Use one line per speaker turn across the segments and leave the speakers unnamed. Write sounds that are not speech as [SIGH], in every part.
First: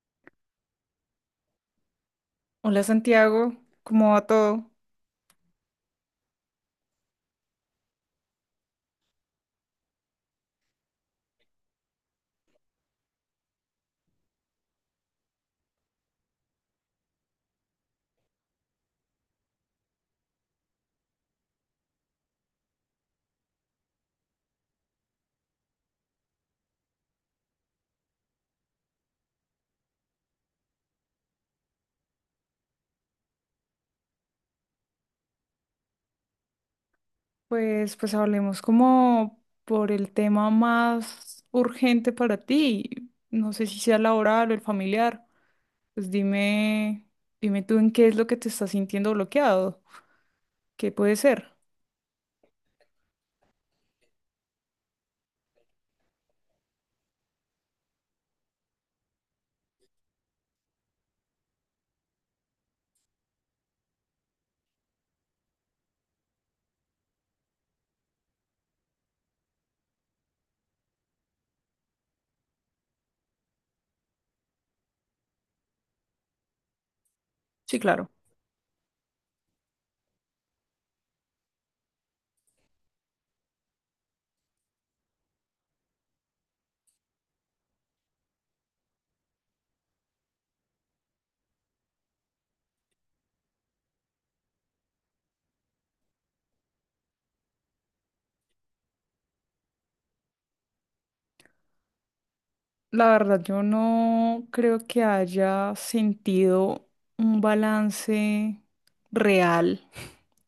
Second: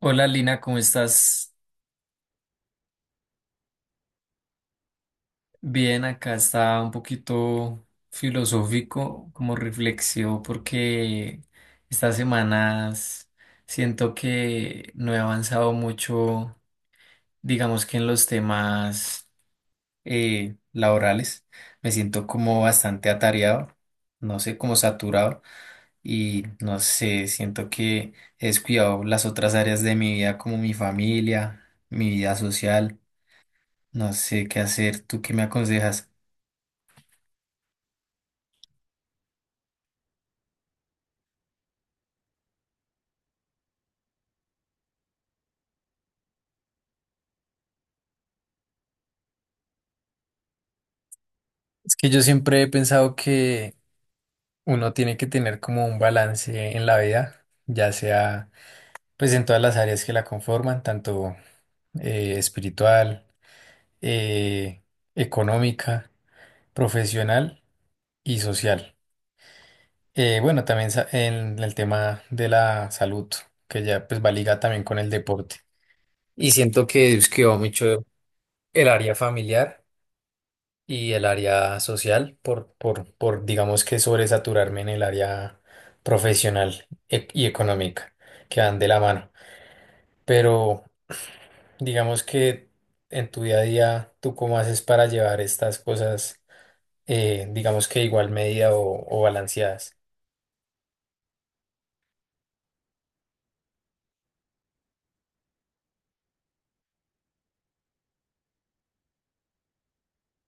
Hola Lina, ¿cómo estás?
Hola Santiago, ¿cómo va todo?
Bien, acá está un poquito filosófico, como reflexivo, porque estas semanas siento que no he avanzado mucho, digamos que en los temas laborales. Me siento como bastante atareado, no sé, como saturado y no sé, siento que he descuidado las otras áreas de mi vida, como mi familia, mi vida social. No sé qué hacer. ¿Tú qué me aconsejas?
Pues hablemos como por el tema más urgente para ti. No sé si sea laboral o el familiar. Pues dime tú en qué es lo que te estás sintiendo bloqueado. ¿Qué puede ser?
Es que yo siempre he pensado que uno tiene que tener como un balance en la vida, ya sea pues en todas las áreas que la conforman, tanto espiritual, eh, económica, profesional y social. Bueno, también en el tema de la salud, que ya pues va ligada también con el deporte. Y siento que es que va
Sí,
mucho
claro.
el área familiar y el área social por digamos que sobresaturarme en el área profesional y económica, que van de la mano. Pero digamos que en tu día a día, ¿tú cómo haces para llevar estas cosas, digamos que igual medida o balanceadas?
La verdad, yo no creo que haya sentido un balance real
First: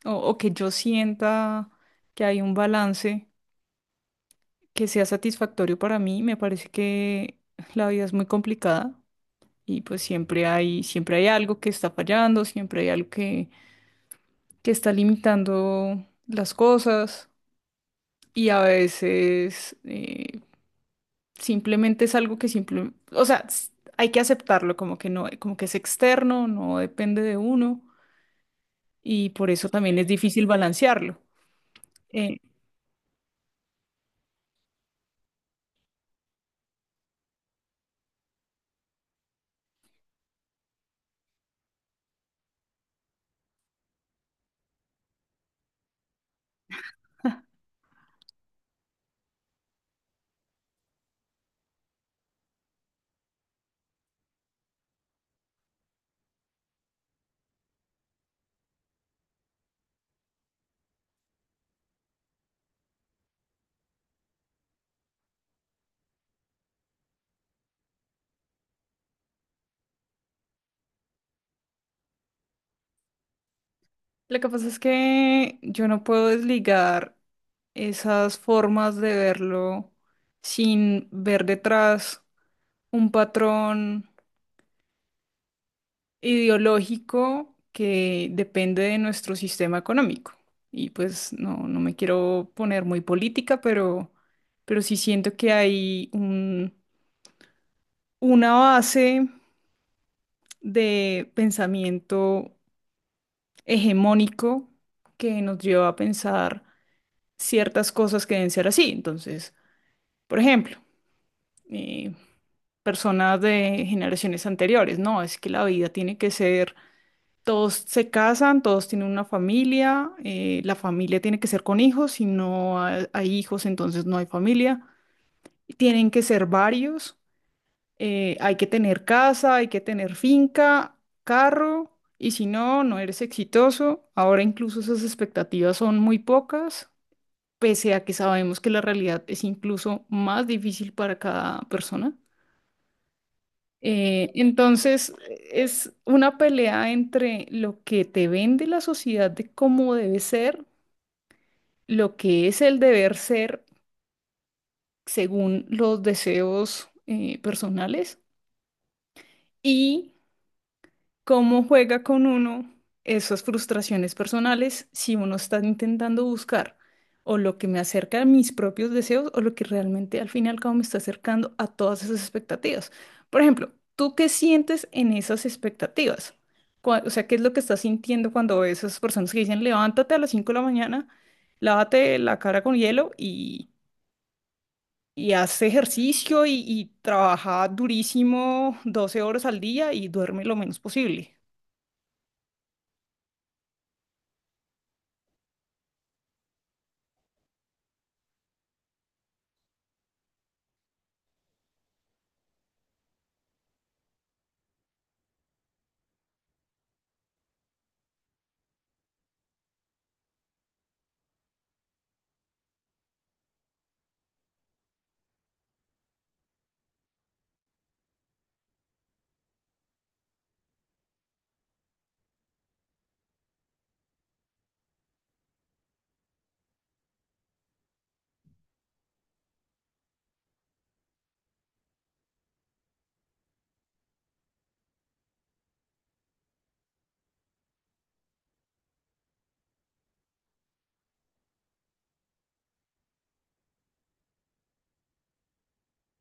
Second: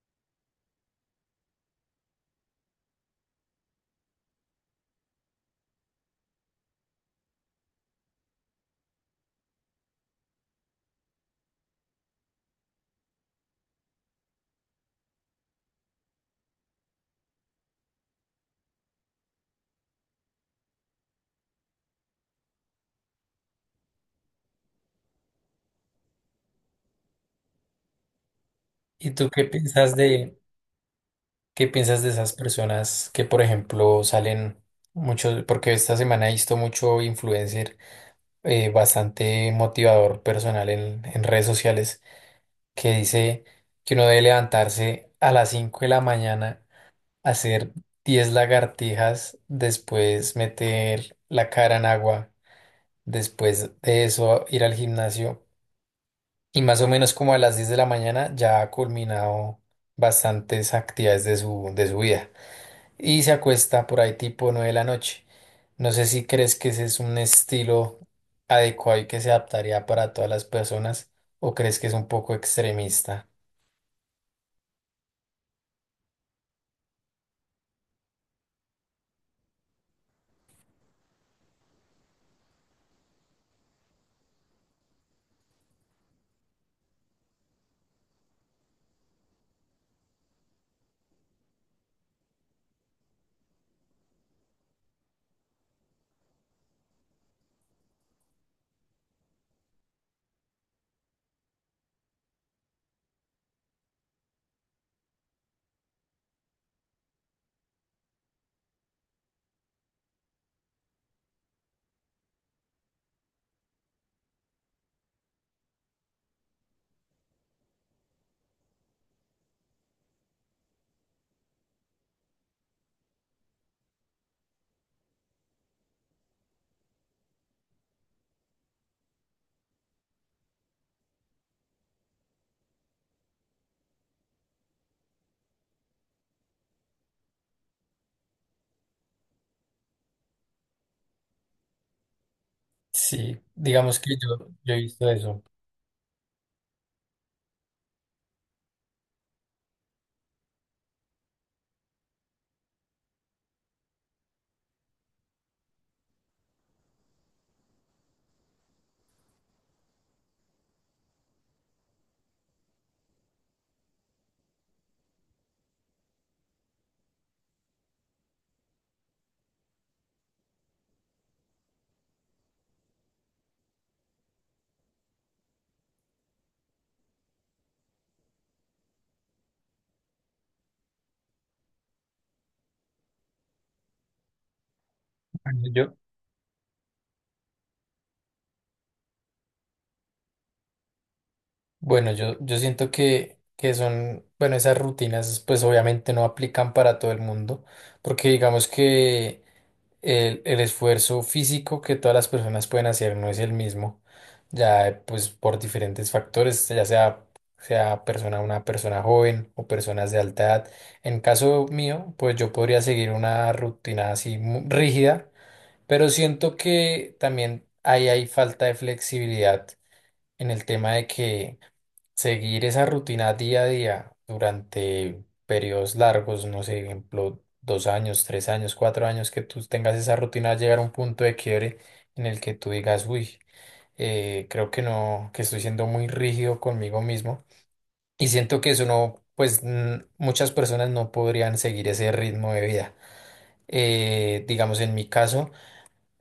o que yo sienta que hay un balance que sea satisfactorio para mí. Me parece que la vida es muy complicada y pues siempre hay algo que está fallando, siempre hay algo que está limitando las cosas y a veces simplemente es algo que simple, o sea, hay que aceptarlo como que no, como que es externo, no depende de uno
¿Y tú
y por eso también es difícil balancearlo.
qué piensas de esas
Eh,
personas que, por ejemplo, salen mucho, porque esta semana he visto mucho influencer bastante motivador personal en redes sociales que dice que uno debe levantarse a las 5 de la mañana, hacer 10 lagartijas, después meter la cara en agua, después de eso ir al gimnasio y más o menos como a las 10 de la mañana ya ha culminado bastantes actividades de de su vida y se acuesta por ahí tipo 9 de la noche. No sé si crees que ese es un estilo adecuado y que se adaptaría para todas las personas o crees que es un poco extremista.
Lo que pasa es que yo no puedo desligar esas formas de verlo sin ver detrás un patrón ideológico que depende de nuestro sistema económico. Y pues no, no me quiero poner muy política, pero sí siento que hay una base de pensamiento hegemónico que nos lleva a pensar ciertas cosas que deben ser así. Entonces, por ejemplo, eh, personas de generaciones anteriores, no, es que la vida tiene que ser, todos se casan, todos tienen una familia, la familia tiene que ser con hijos, si no hay hijos, entonces no hay familia, y tienen que ser varios, hay que tener casa, hay que tener finca, carro, y si no, no eres exitoso. Ahora incluso esas expectativas son muy pocas, pese a que sabemos que la realidad es incluso más difícil para cada persona.
Sí, digamos que yo he visto
Entonces,
eso.
es una pelea entre lo que te vende la sociedad de cómo debe ser, lo que es el deber ser según los deseos personales y cómo juega con uno esas frustraciones personales si uno está intentando buscar o lo que me acerca a mis propios deseos o lo que realmente al fin y al cabo me está acercando a todas esas expectativas. Por ejemplo, ¿tú qué sientes en esas expectativas? O sea, ¿qué es lo que estás sintiendo cuando ves esas personas que dicen, levántate a las 5 de la mañana, lávate la cara con hielo y
Bueno,
haz ejercicio y trabaja durísimo 12 horas al día y duerme lo menos posible?
Yo siento que son, bueno, esas rutinas pues obviamente no aplican para todo el mundo, porque digamos que el esfuerzo físico que todas las personas pueden hacer no es el mismo, ya pues por diferentes factores, sea persona, una persona joven o personas de alta edad. En caso mío, pues yo podría seguir una rutina así rígida. Pero siento que también ahí hay falta de flexibilidad en el tema de que seguir esa rutina día a día durante periodos largos, no sé, ejemplo, 2 años, 3 años, 4 años, que tú tengas esa rutina, llegar a un punto de quiebre en el que tú digas, uy, creo que no, que estoy siendo muy rígido conmigo mismo. Y siento que eso no, pues muchas personas no podrían seguir ese ritmo de vida. Digamos, en mi caso.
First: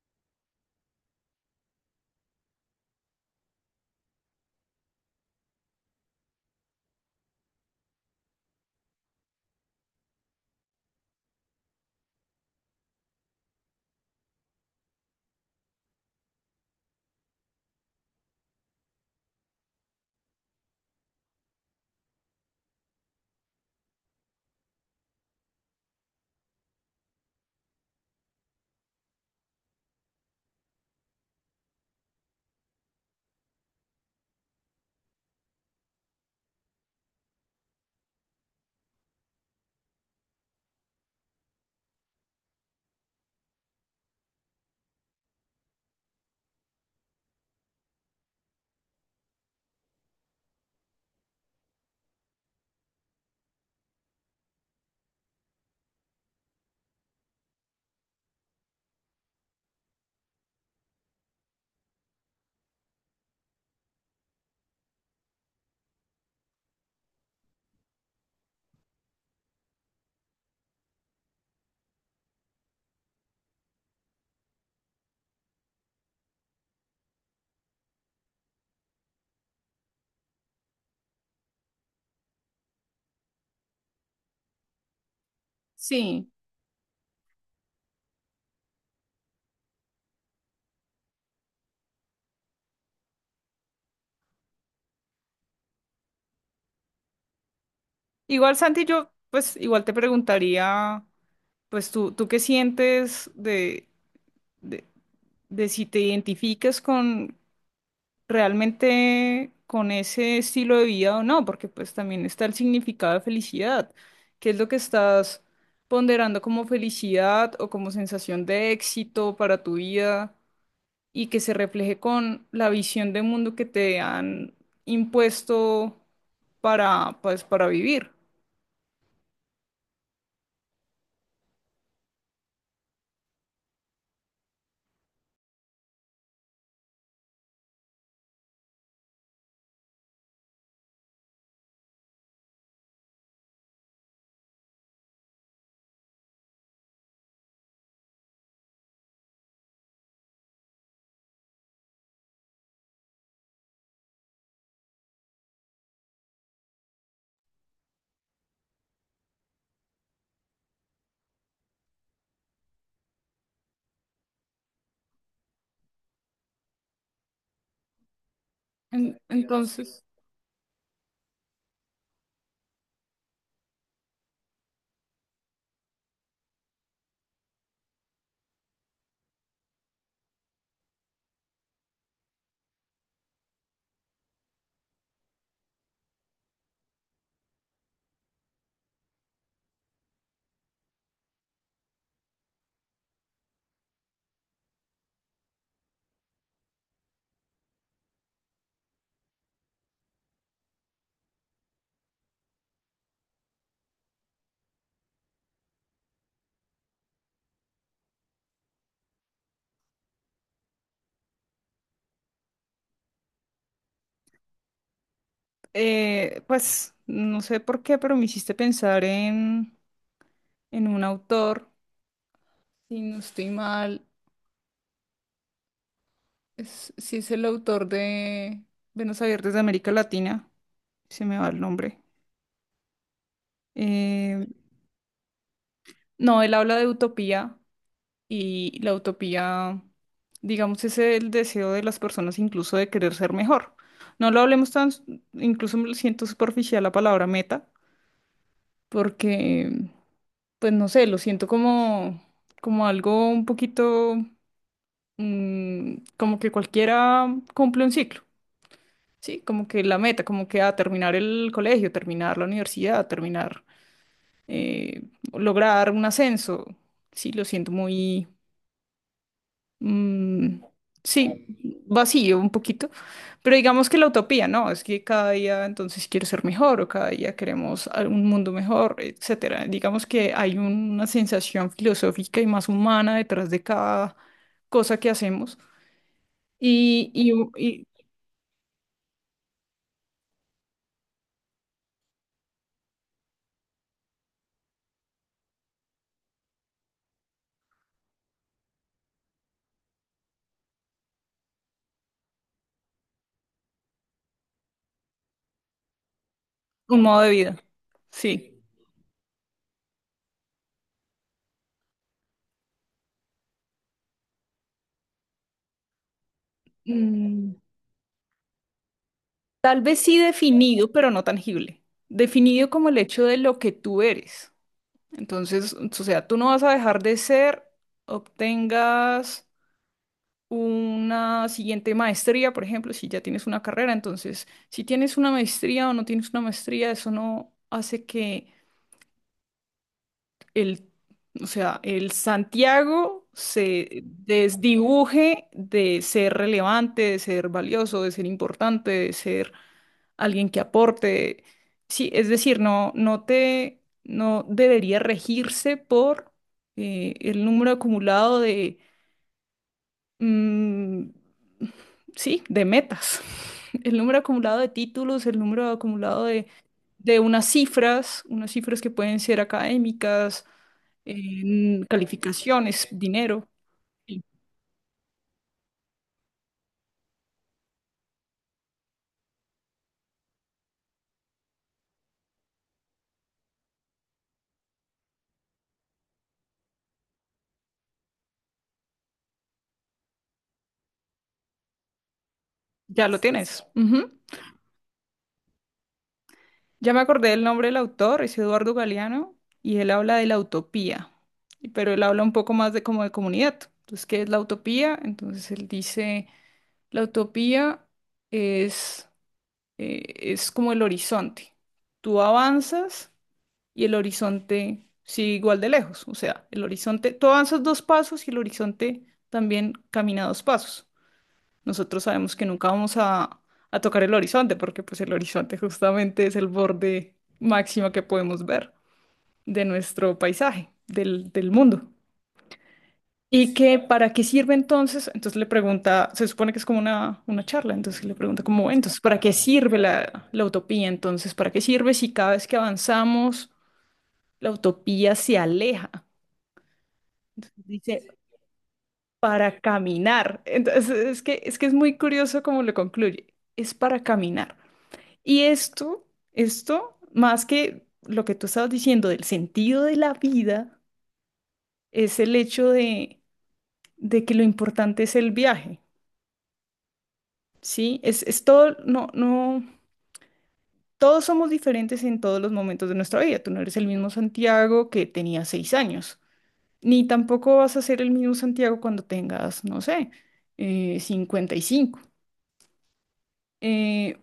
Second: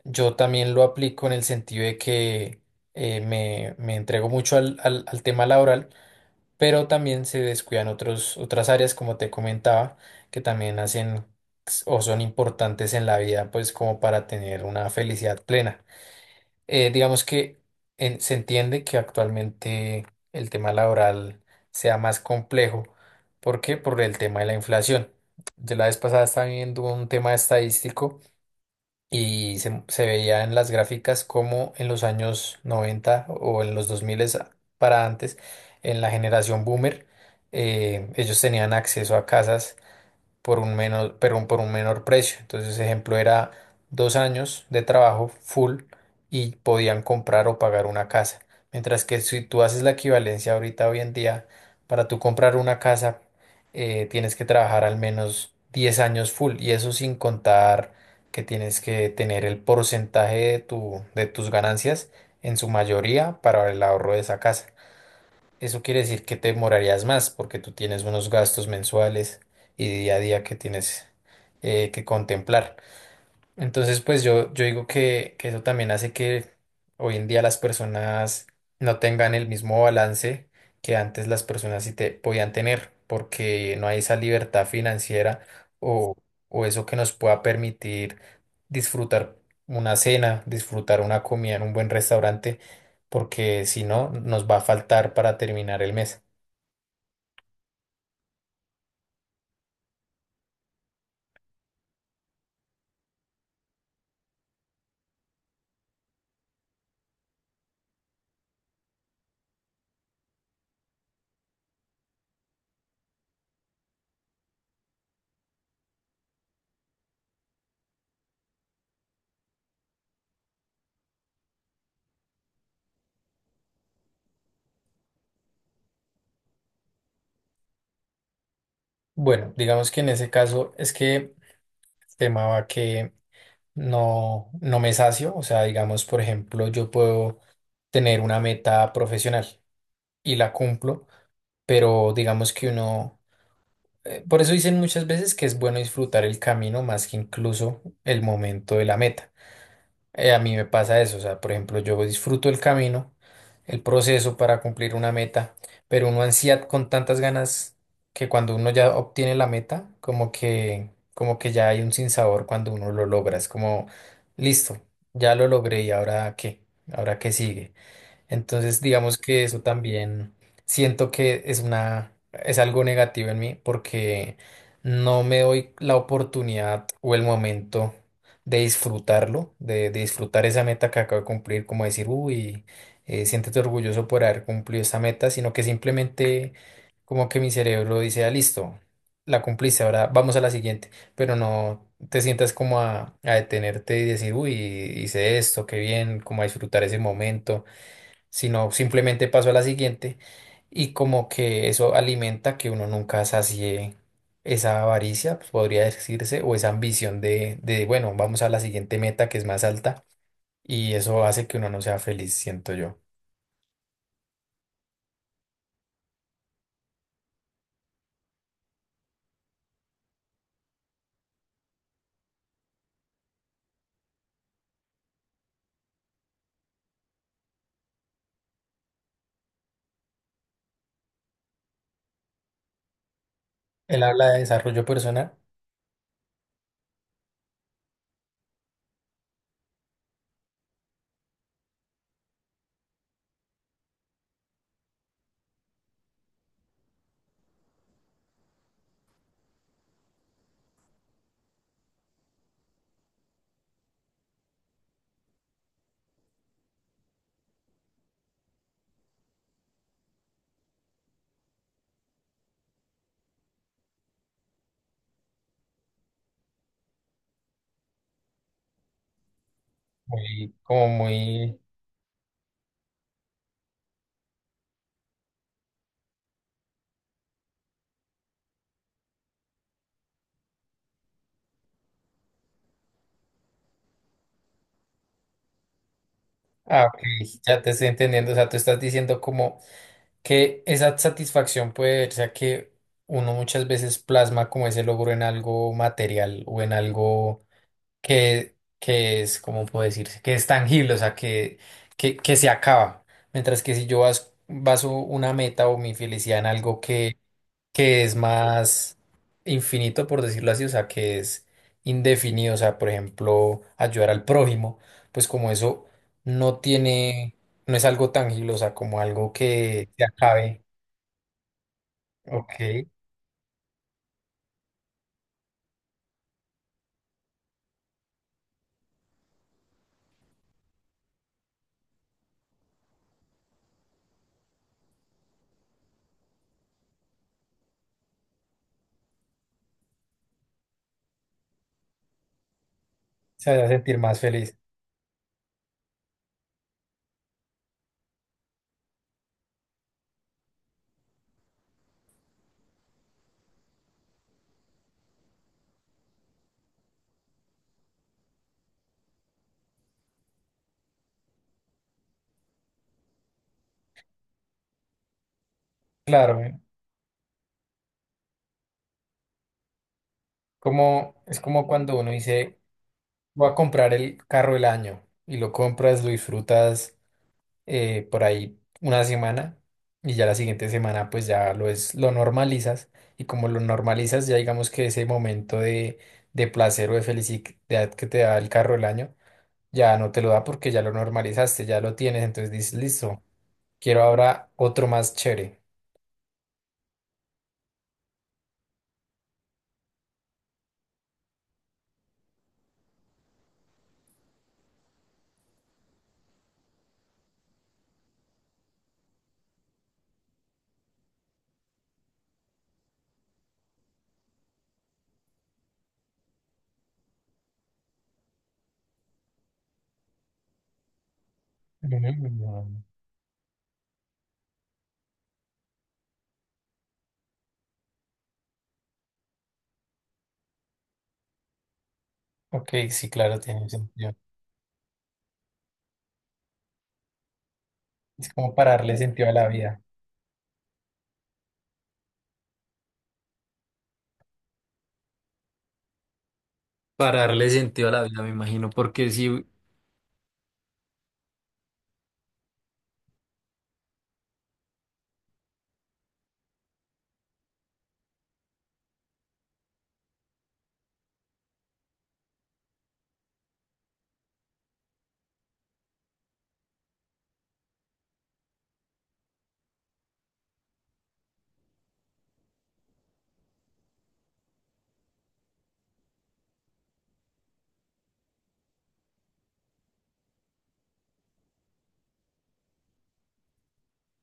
Yo también lo aplico en el sentido de que me entrego mucho al tema laboral, pero también se descuidan otras áreas, como te comentaba, que también hacen o son importantes en la vida, pues como para tener una felicidad plena. Digamos que se entiende que actualmente el tema laboral sea más complejo. ¿Por qué? Por el tema de la inflación. De la vez pasada estaba viendo un tema estadístico y se veía en las gráficas como en los años 90 o en los 2000 para antes, en la generación boomer, ellos tenían acceso a casas por un menor, pero un por un menor precio. Entonces, ejemplo, era 2 años de trabajo full y podían comprar o pagar una casa. Mientras que si tú haces la equivalencia ahorita, hoy en día, para tú comprar una casa, tienes que trabajar al menos 10 años full y eso sin contar que tienes que tener el porcentaje de de tus ganancias en su mayoría para el ahorro de esa casa. Eso quiere decir que te demorarías más porque tú tienes unos gastos mensuales y día a día que tienes que contemplar. Entonces, pues yo digo que eso también hace que hoy en día las personas no tengan el mismo balance que antes las personas sí te podían tener, porque no hay esa libertad financiera o,
Sí.
o eso que nos pueda permitir disfrutar una cena, disfrutar una comida en un buen restaurante, porque si no, nos va a faltar para terminar el mes.
Igual, Santi, yo pues igual te preguntaría, pues tú qué sientes de, de, de si te identificas con realmente con ese estilo de vida o no, porque pues también está el significado de felicidad. ¿Qué es lo que estás ponderando como felicidad o como sensación de éxito para tu vida y que se refleje con la visión de mundo que te han impuesto para, pues, para vivir?
Bueno, digamos que en ese caso es que el tema va que no, no me sacio. O sea, digamos, por ejemplo, yo puedo tener una meta profesional y la cumplo, pero digamos que uno, por eso dicen muchas veces que es bueno disfrutar el camino más que incluso el momento de la meta. A mí me pasa eso, o sea, por ejemplo, yo disfruto el camino, el proceso para cumplir una meta, pero uno ansía con tantas ganas que cuando uno ya obtiene la meta, como que ya hay un sinsabor cuando uno lo logra, es como, listo, ya lo logré y ahora qué sigue. Entonces, digamos
En-
que eso
entonces...
también siento que es una, es algo negativo en mí porque no me doy la oportunidad o el momento de disfrutarlo, de disfrutar esa meta que acabo de cumplir, como decir, uy, siéntete orgulloso por haber cumplido esa meta, sino que simplemente como que mi cerebro dice, ah, listo, la cumpliste, ahora vamos a la siguiente, pero no te sientas como a detenerte y decir, uy, hice esto, qué bien, como a disfrutar ese momento sino simplemente paso a la siguiente y como que eso alimenta que uno nunca sacie esa avaricia, pues, podría decirse, o esa ambición bueno, vamos a la siguiente meta que es más alta y eso hace que uno no sea feliz, siento yo.
Pues no sé por qué, pero me hiciste pensar en un autor, si no estoy mal, si es el autor de Venos Abiertos de América Latina, se me va el nombre.
Él habla de
Eh,
desarrollo personal,
no, él habla de utopía y la utopía, digamos, es el deseo de las personas incluso de querer ser mejor. No lo hablemos tan, incluso me siento superficial la palabra meta, porque pues no sé, lo siento como algo un poquito, como que cualquiera cumple un ciclo, ¿sí? Como que la meta, como que a terminar el colegio, terminar la universidad, terminar, eh, lograr un ascenso, sí, lo siento muy...
muy,
Mm,
como muy.
sí, vacío un poquito, pero digamos que la utopía, ¿no? Es que cada día entonces si quiero ser mejor o cada día queremos un mundo mejor, etcétera. Digamos que hay una sensación filosófica y más humana detrás de cada cosa que hacemos
Ah, ok,
y, y un
ya te
y
estoy entendiendo, o sea, tú estás diciendo como que esa satisfacción puede verse a que uno muchas veces plasma como ese logro en algo material o en algo que es, ¿cómo puedo decirse? Que es tangible, o sea, que se acaba. Mientras que si yo baso una meta o mi felicidad en algo
un modo de vida,
que es
sí.
más infinito, por decirlo así, o sea, que es indefinido, o sea, por ejemplo, ayudar al prójimo, pues como eso no tiene,
Mm,
no es algo tangible, o sea, como algo
tal
que
vez
se
sí
acabe.
definido, pero no tangible.
Ok,
Definido como el hecho de lo que tú eres. Entonces, o sea, tú no vas a dejar de ser, obtengas una siguiente maestría, por ejemplo, si ya tienes una carrera. Entonces, si tienes una maestría o no tienes una maestría, eso no hace que el, o sea, el Santiago
se hace sentir
se
más feliz.
desdibuje de ser relevante, de ser valioso, de ser importante, de ser alguien que aporte. Sí, es decir, no debería regirse por el número acumulado de mm, sí, de metas. [LAUGHS] El número acumulado de títulos, el número acumulado
Claro, ¿eh?
de unas cifras que pueden ser académicas,
Es como
en
cuando uno dice,
calificaciones, dinero.
voy a comprar el
Sí,
carro del año y lo compras, lo disfrutas por ahí una semana y ya la siguiente semana pues ya lo normalizas y como lo normalizas ya digamos que ese momento de placer o de felicidad que te da el carro del año ya no te lo da porque ya lo normalizaste, ya lo tienes, entonces dices,
ya lo
listo,
tienes.
quiero
Ujú.
ahora otro más chévere.
Ya me acordé del nombre del autor, es Eduardo Galeano, y él habla de la utopía, y- pero él habla un poco más de como de comunidad. Entonces, ¿qué es la utopía? Entonces él dice, la utopía es eh, es como el horizonte. Tú avanzas y el horizonte sigue igual de lejos. O sea, el horizonte, tú avanzas 2 pasos y el horizonte también camina 2 pasos. Nosotros sabemos que nunca
Mm,
vamos a tocar el horizonte porque pues el horizonte justamente es el borde máximo que podemos ver de nuestro paisaje, del, del mundo.
Ok, sí, claro,
¿Y
tiene
que para
sentido.
qué sirve entonces? Entonces le pregunta, se supone que es como una charla, entonces le
Es
pregunta
como
como,
para
"Bueno,
darle
entonces, ¿para
sentido
qué
a la
sirve
vida.
la utopía? Entonces, ¿para qué sirve si cada vez que avanzamos la utopía se aleja?
Para darle
Entonces
sentido a
dice,
la vida, me imagino, porque sí,
para caminar". Entonces, es que, es que es muy curioso cómo lo concluye, es para caminar. Y esto, más que lo que tú estabas diciendo del sentido de la vida, es el hecho de que lo importante es el viaje. Sí, es todo, no, no, todos somos diferentes en todos los momentos de nuestra vida. Tú no eres el mismo Santiago que tenía 6 años, ni tampoco vas a ser el mismo Santiago cuando tengas, no sé, 55. Eh,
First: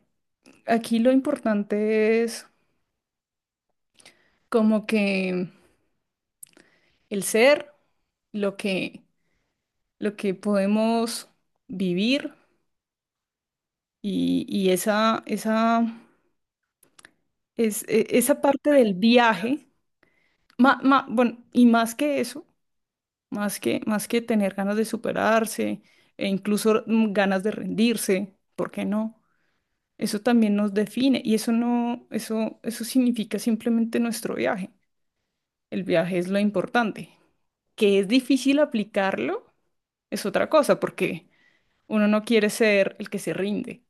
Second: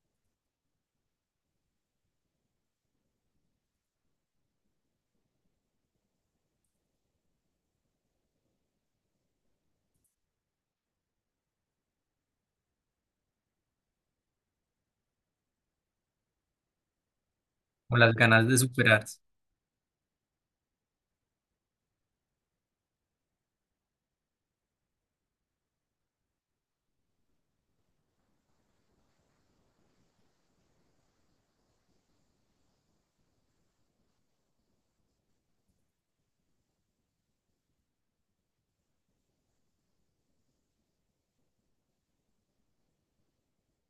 Aquí lo importante es como que el ser, lo que, lo que podemos vivir y, y esa, esa, es,
con
e-
las
esa
ganas de
parte del
superarse.
viaje, bueno, y más que eso más que tener ganas de superarse e incluso ganas de rendirse, ¿por qué no? Eso también nos define y eso no, eso significa simplemente nuestro viaje. El viaje es lo importante. Que es difícil aplicarlo es otra cosa, porque uno no quiere ser el que se rinde.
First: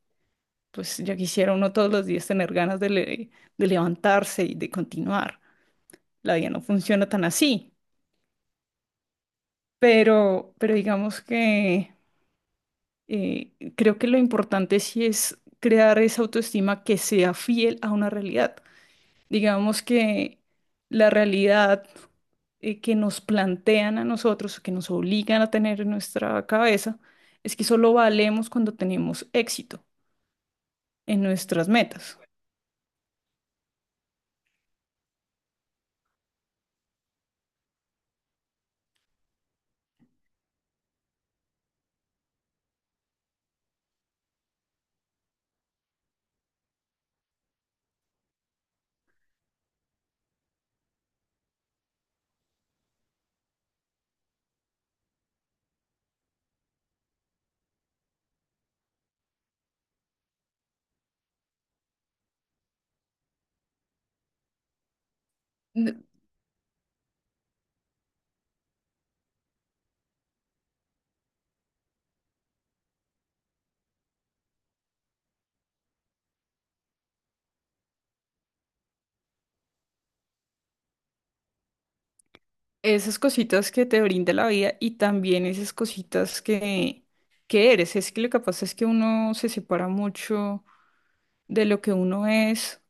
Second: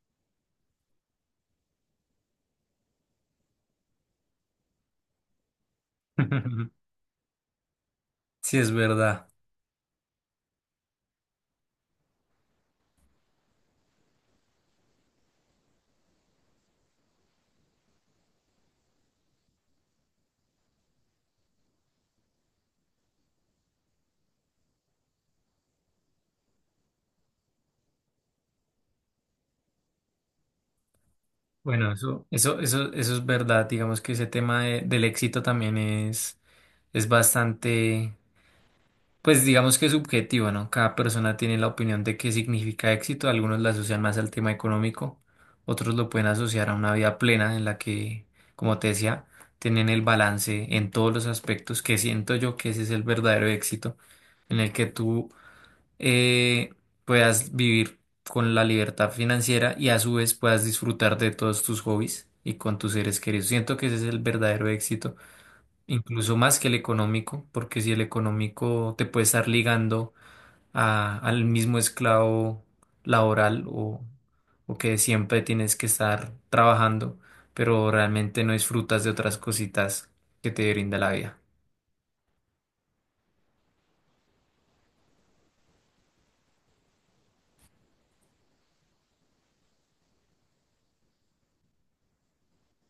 Pues ya quisiera uno todos los días tener ganas de, de levantarse y de continuar. La vida no
[LAUGHS]
funciona tan así,
Sí, es verdad.
pero digamos que creo que lo importante sí es crear esa autoestima que sea fiel a una realidad. Digamos que la realidad que nos plantean a nosotros, que nos obligan a tener en nuestra cabeza, es que solo valemos cuando tenemos éxito en nuestras
Bueno,
metas.
eso es verdad. Digamos que ese tema del éxito también es bastante. Pues digamos que es subjetivo, ¿no? Cada persona tiene la opinión de qué significa éxito. Algunos la asocian más al tema económico, otros lo pueden asociar a una vida plena en la que, como te decía, tienen el balance en todos los aspectos, que siento yo que ese es el verdadero éxito, en el que tú eh, puedas vivir con la libertad financiera y a su vez puedas disfrutar de todos tus hobbies y con tus seres queridos. Siento que ese es el verdadero éxito
N-
incluso más que el económico, porque si el económico te puede estar ligando al mismo esclavo laboral o que siempre tienes que estar trabajando, pero realmente no disfrutas de otras cositas que te brinda la vida.
Esas cositas que te brinda la vida y también esas cositas que eres. Es que lo que pasa es que uno se separa mucho de lo que uno es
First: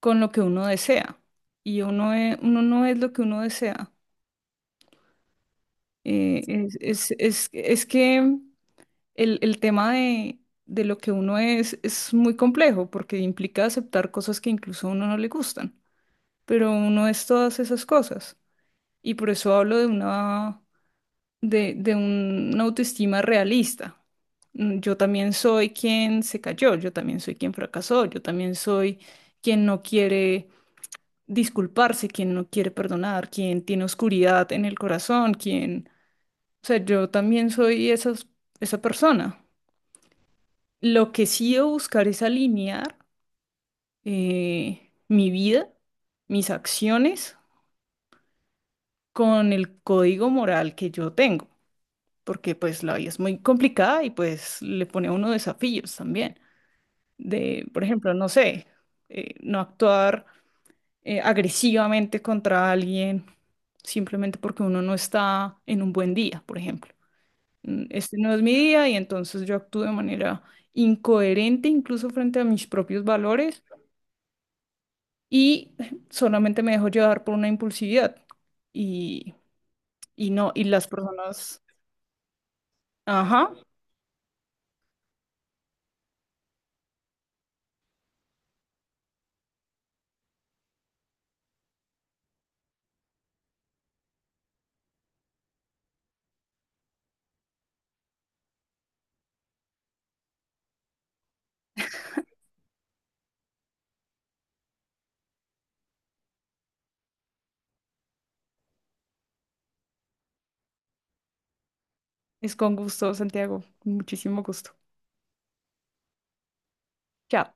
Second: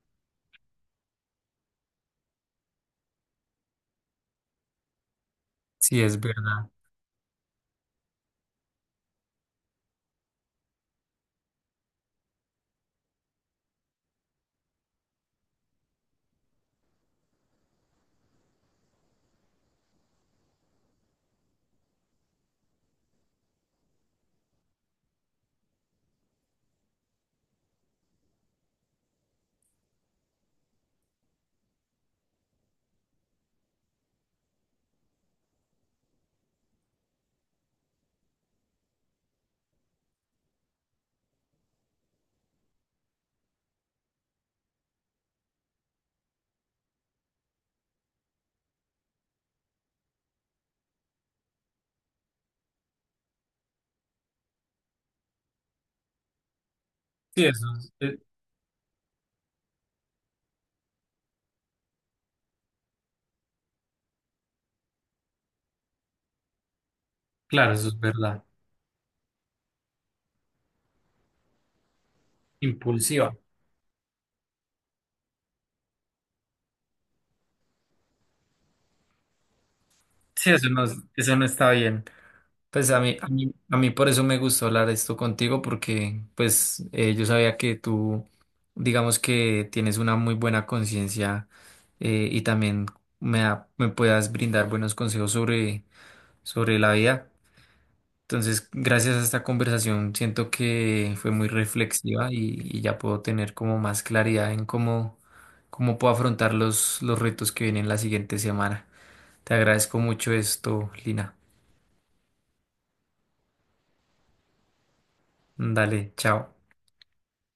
con lo que uno desea. Y uno, uno no es lo que uno desea.
Sí, es verdad.
Es que el tema de lo que uno es muy complejo porque implica aceptar cosas que incluso a uno no le gustan. Pero uno es todas esas cosas. Y por eso hablo de una, de una autoestima realista. Yo también soy quien se cayó, yo también soy quien fracasó, yo también soy quien no quiere disculparse, quien no quiere perdonar, quien tiene oscuridad en el corazón, quien... O sea, yo también soy esa persona. Lo que sí debo buscar es alinear mi vida, mis acciones con el código moral que yo tengo, porque pues la vida es muy complicada y pues le pone a uno desafíos también.
Sí, eso
De, por
es,
ejemplo, no sé, no actuar agresivamente contra alguien simplemente porque uno no está en un buen día, por ejemplo.
claro, eso es
Este no
verdad.
es mi día y entonces yo actúo de manera incoherente incluso frente a mis propios
Impulsiva.
valores y [LAUGHS] solamente me dejo llevar por una impulsividad y, y
Sí,
no, y
eso no,
las
eso no
personas,
está bien. Pues
ajá,
a mí por eso me gustó hablar esto contigo, porque pues yo sabía que tú, digamos que tienes una muy buena conciencia y también me puedas brindar buenos consejos sobre, sobre la vida. Entonces, gracias a esta conversación, siento que fue muy reflexiva y ya puedo tener como más claridad en cómo, cómo puedo afrontar los retos que vienen la siguiente semana. Te agradezco mucho esto, Lina.
es con gusto, Santiago, con muchísimo gusto.
Dale, chao.
Chao.